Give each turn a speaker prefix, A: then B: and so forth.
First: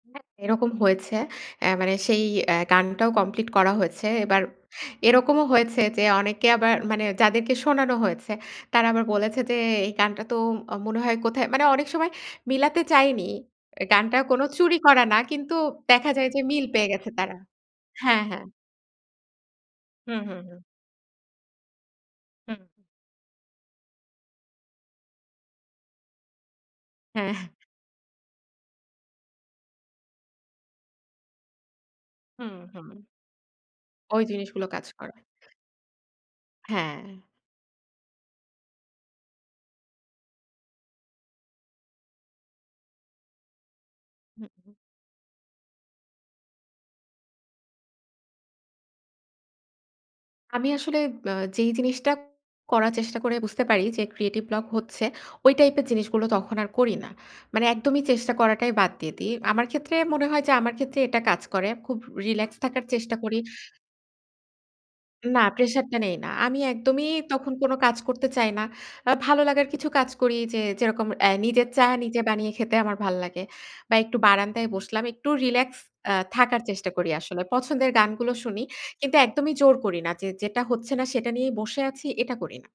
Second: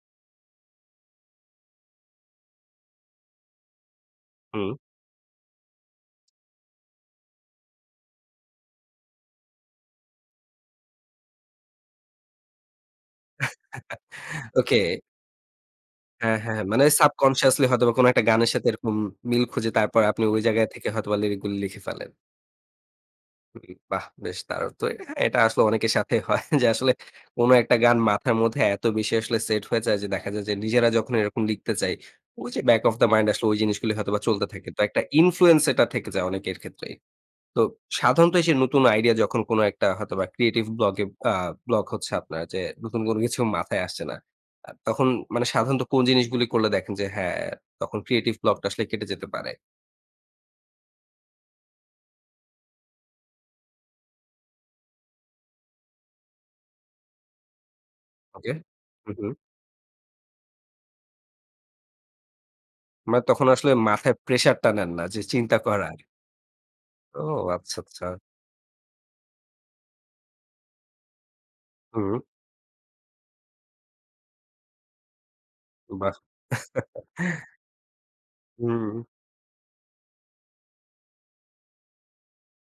A: হ্যাঁ। এরকম হয়েছে। অ্যা মানে সেই এ্যা গানটাও কমপ্লিট করা হয়েছে। এবার
B: হু।
A: এরকমও হয়েছে যে, অনেকে আবার মানে যাদেরকে শোনানো হয়েছে তারা আবার বলেছে যে, এই গানটা তো মনে হয় কোথায় মানে অনেক সময় মিলাতে চায়নি। গানটা কোন চুরি
B: ওকে।
A: করা না। কিন্তু দেখা যায়
B: হ্যাঁ,
A: যে
B: হ্যাঁ, হ্যাঁ,
A: মিল
B: মানে
A: পেয়ে গেছে তারা।
B: সাবকন্সিয়াসলি হয়তোবা কোন
A: হ্যাঁ,
B: একটা
A: হ্যাঁ।
B: গানের সাথে এরকম মিল খুঁজে তারপর
A: হু,
B: আপনি
A: হু,
B: ওই
A: হু।
B: জায়গায় থেকে হয়তোবা লিরিক গুলো লিখে ফেলেন।
A: হুম।
B: [unintelligible] বাহ বেশ দারুণ তো! এটা আসলে অনেকের সাথেই হয় যে আসলে
A: হ্যাঁ।
B: কোনো একটা গান মাথার মধ্যে এত বেশি আসলে সেট হয়ে যায় যে দেখা যায় যে নিজেরা যখন এরকম লিখতে যাই।
A: হু,
B: ওই যে back of
A: who.
B: the mind আসলে ঐ জিনিসগুলো হয়তোবা
A: ওই
B: চলতে
A: জিনিসগুলো
B: থাকে। তো
A: কাজ
B: একটা
A: করে।
B: ইনফ্লুয়েন্স এটা থেকে যায় অনেকের ক্ষেত্রেই।
A: হ্যাঁ।
B: তো সাধারণত সেই নতুন আইডিয়া যখন কোন একটা হয়তোবা ক্রিয়েটিভ ব্লগে আ ব্লক হচ্ছে আপনার যে নতুন কোনো কিছু মাথায় আসছে না।
A: হু,
B: আ
A: উ।
B: তখন মানে সাধারণত কোন জিনিসগুলো করলে দেখেন যে, হ্যাঁ তখন ক্রিয়েটিভ ব্লক টা আসলে কেটে যেতে পারে।
A: আমি আসলে অ্যা যেই জিনিসটা করার চেষ্টা করে বুঝতে পারি যে ক্রিয়েটিভ ব্লক হচ্ছে ঐ টাইপ এর জিনিসগুলো তখন আর করি না। মানে একদমই চেষ্টা
B: ওকে
A: করাটাই বাদ
B: হু,
A: দিয়ে
B: হু।
A: দেই। আমার ক্ষেত্রে মনে হয় যে, আমার ক্ষেত্রে এটা কাজ করে। খুব রিল্যাক্স থাকার চেষ্টা
B: মা
A: করি।
B: তখন আসলে মাথায় প্রেশার টা নেন না যে
A: না
B: চিন্তা
A: প্রেশার
B: করার।
A: টা নেই না। আমি একদমই
B: ও
A: তখন কোন
B: আচ্ছা,
A: কাজ
B: আচ্ছা।
A: করতে চাই না। আ ভালো লাগার কিছু কাজ করি যে যেরকম এ্যা নিজের চা
B: হুম।
A: নিজে বানিয়ে খেতে আমার ভাল লাগে। বা একটু বারান্দায় বসলাম। একটু রিল্যাক্স
B: বাহ!
A: এ্যা থাকার চেষ্টা করি আসলে। পছন্দের গানগুলো শুনি।
B: হুম।
A: কিন্তু একদমই জোর করি না। যে যেটা হচ্ছে না সেটা নিয়েই বসে আছি এটা করি না।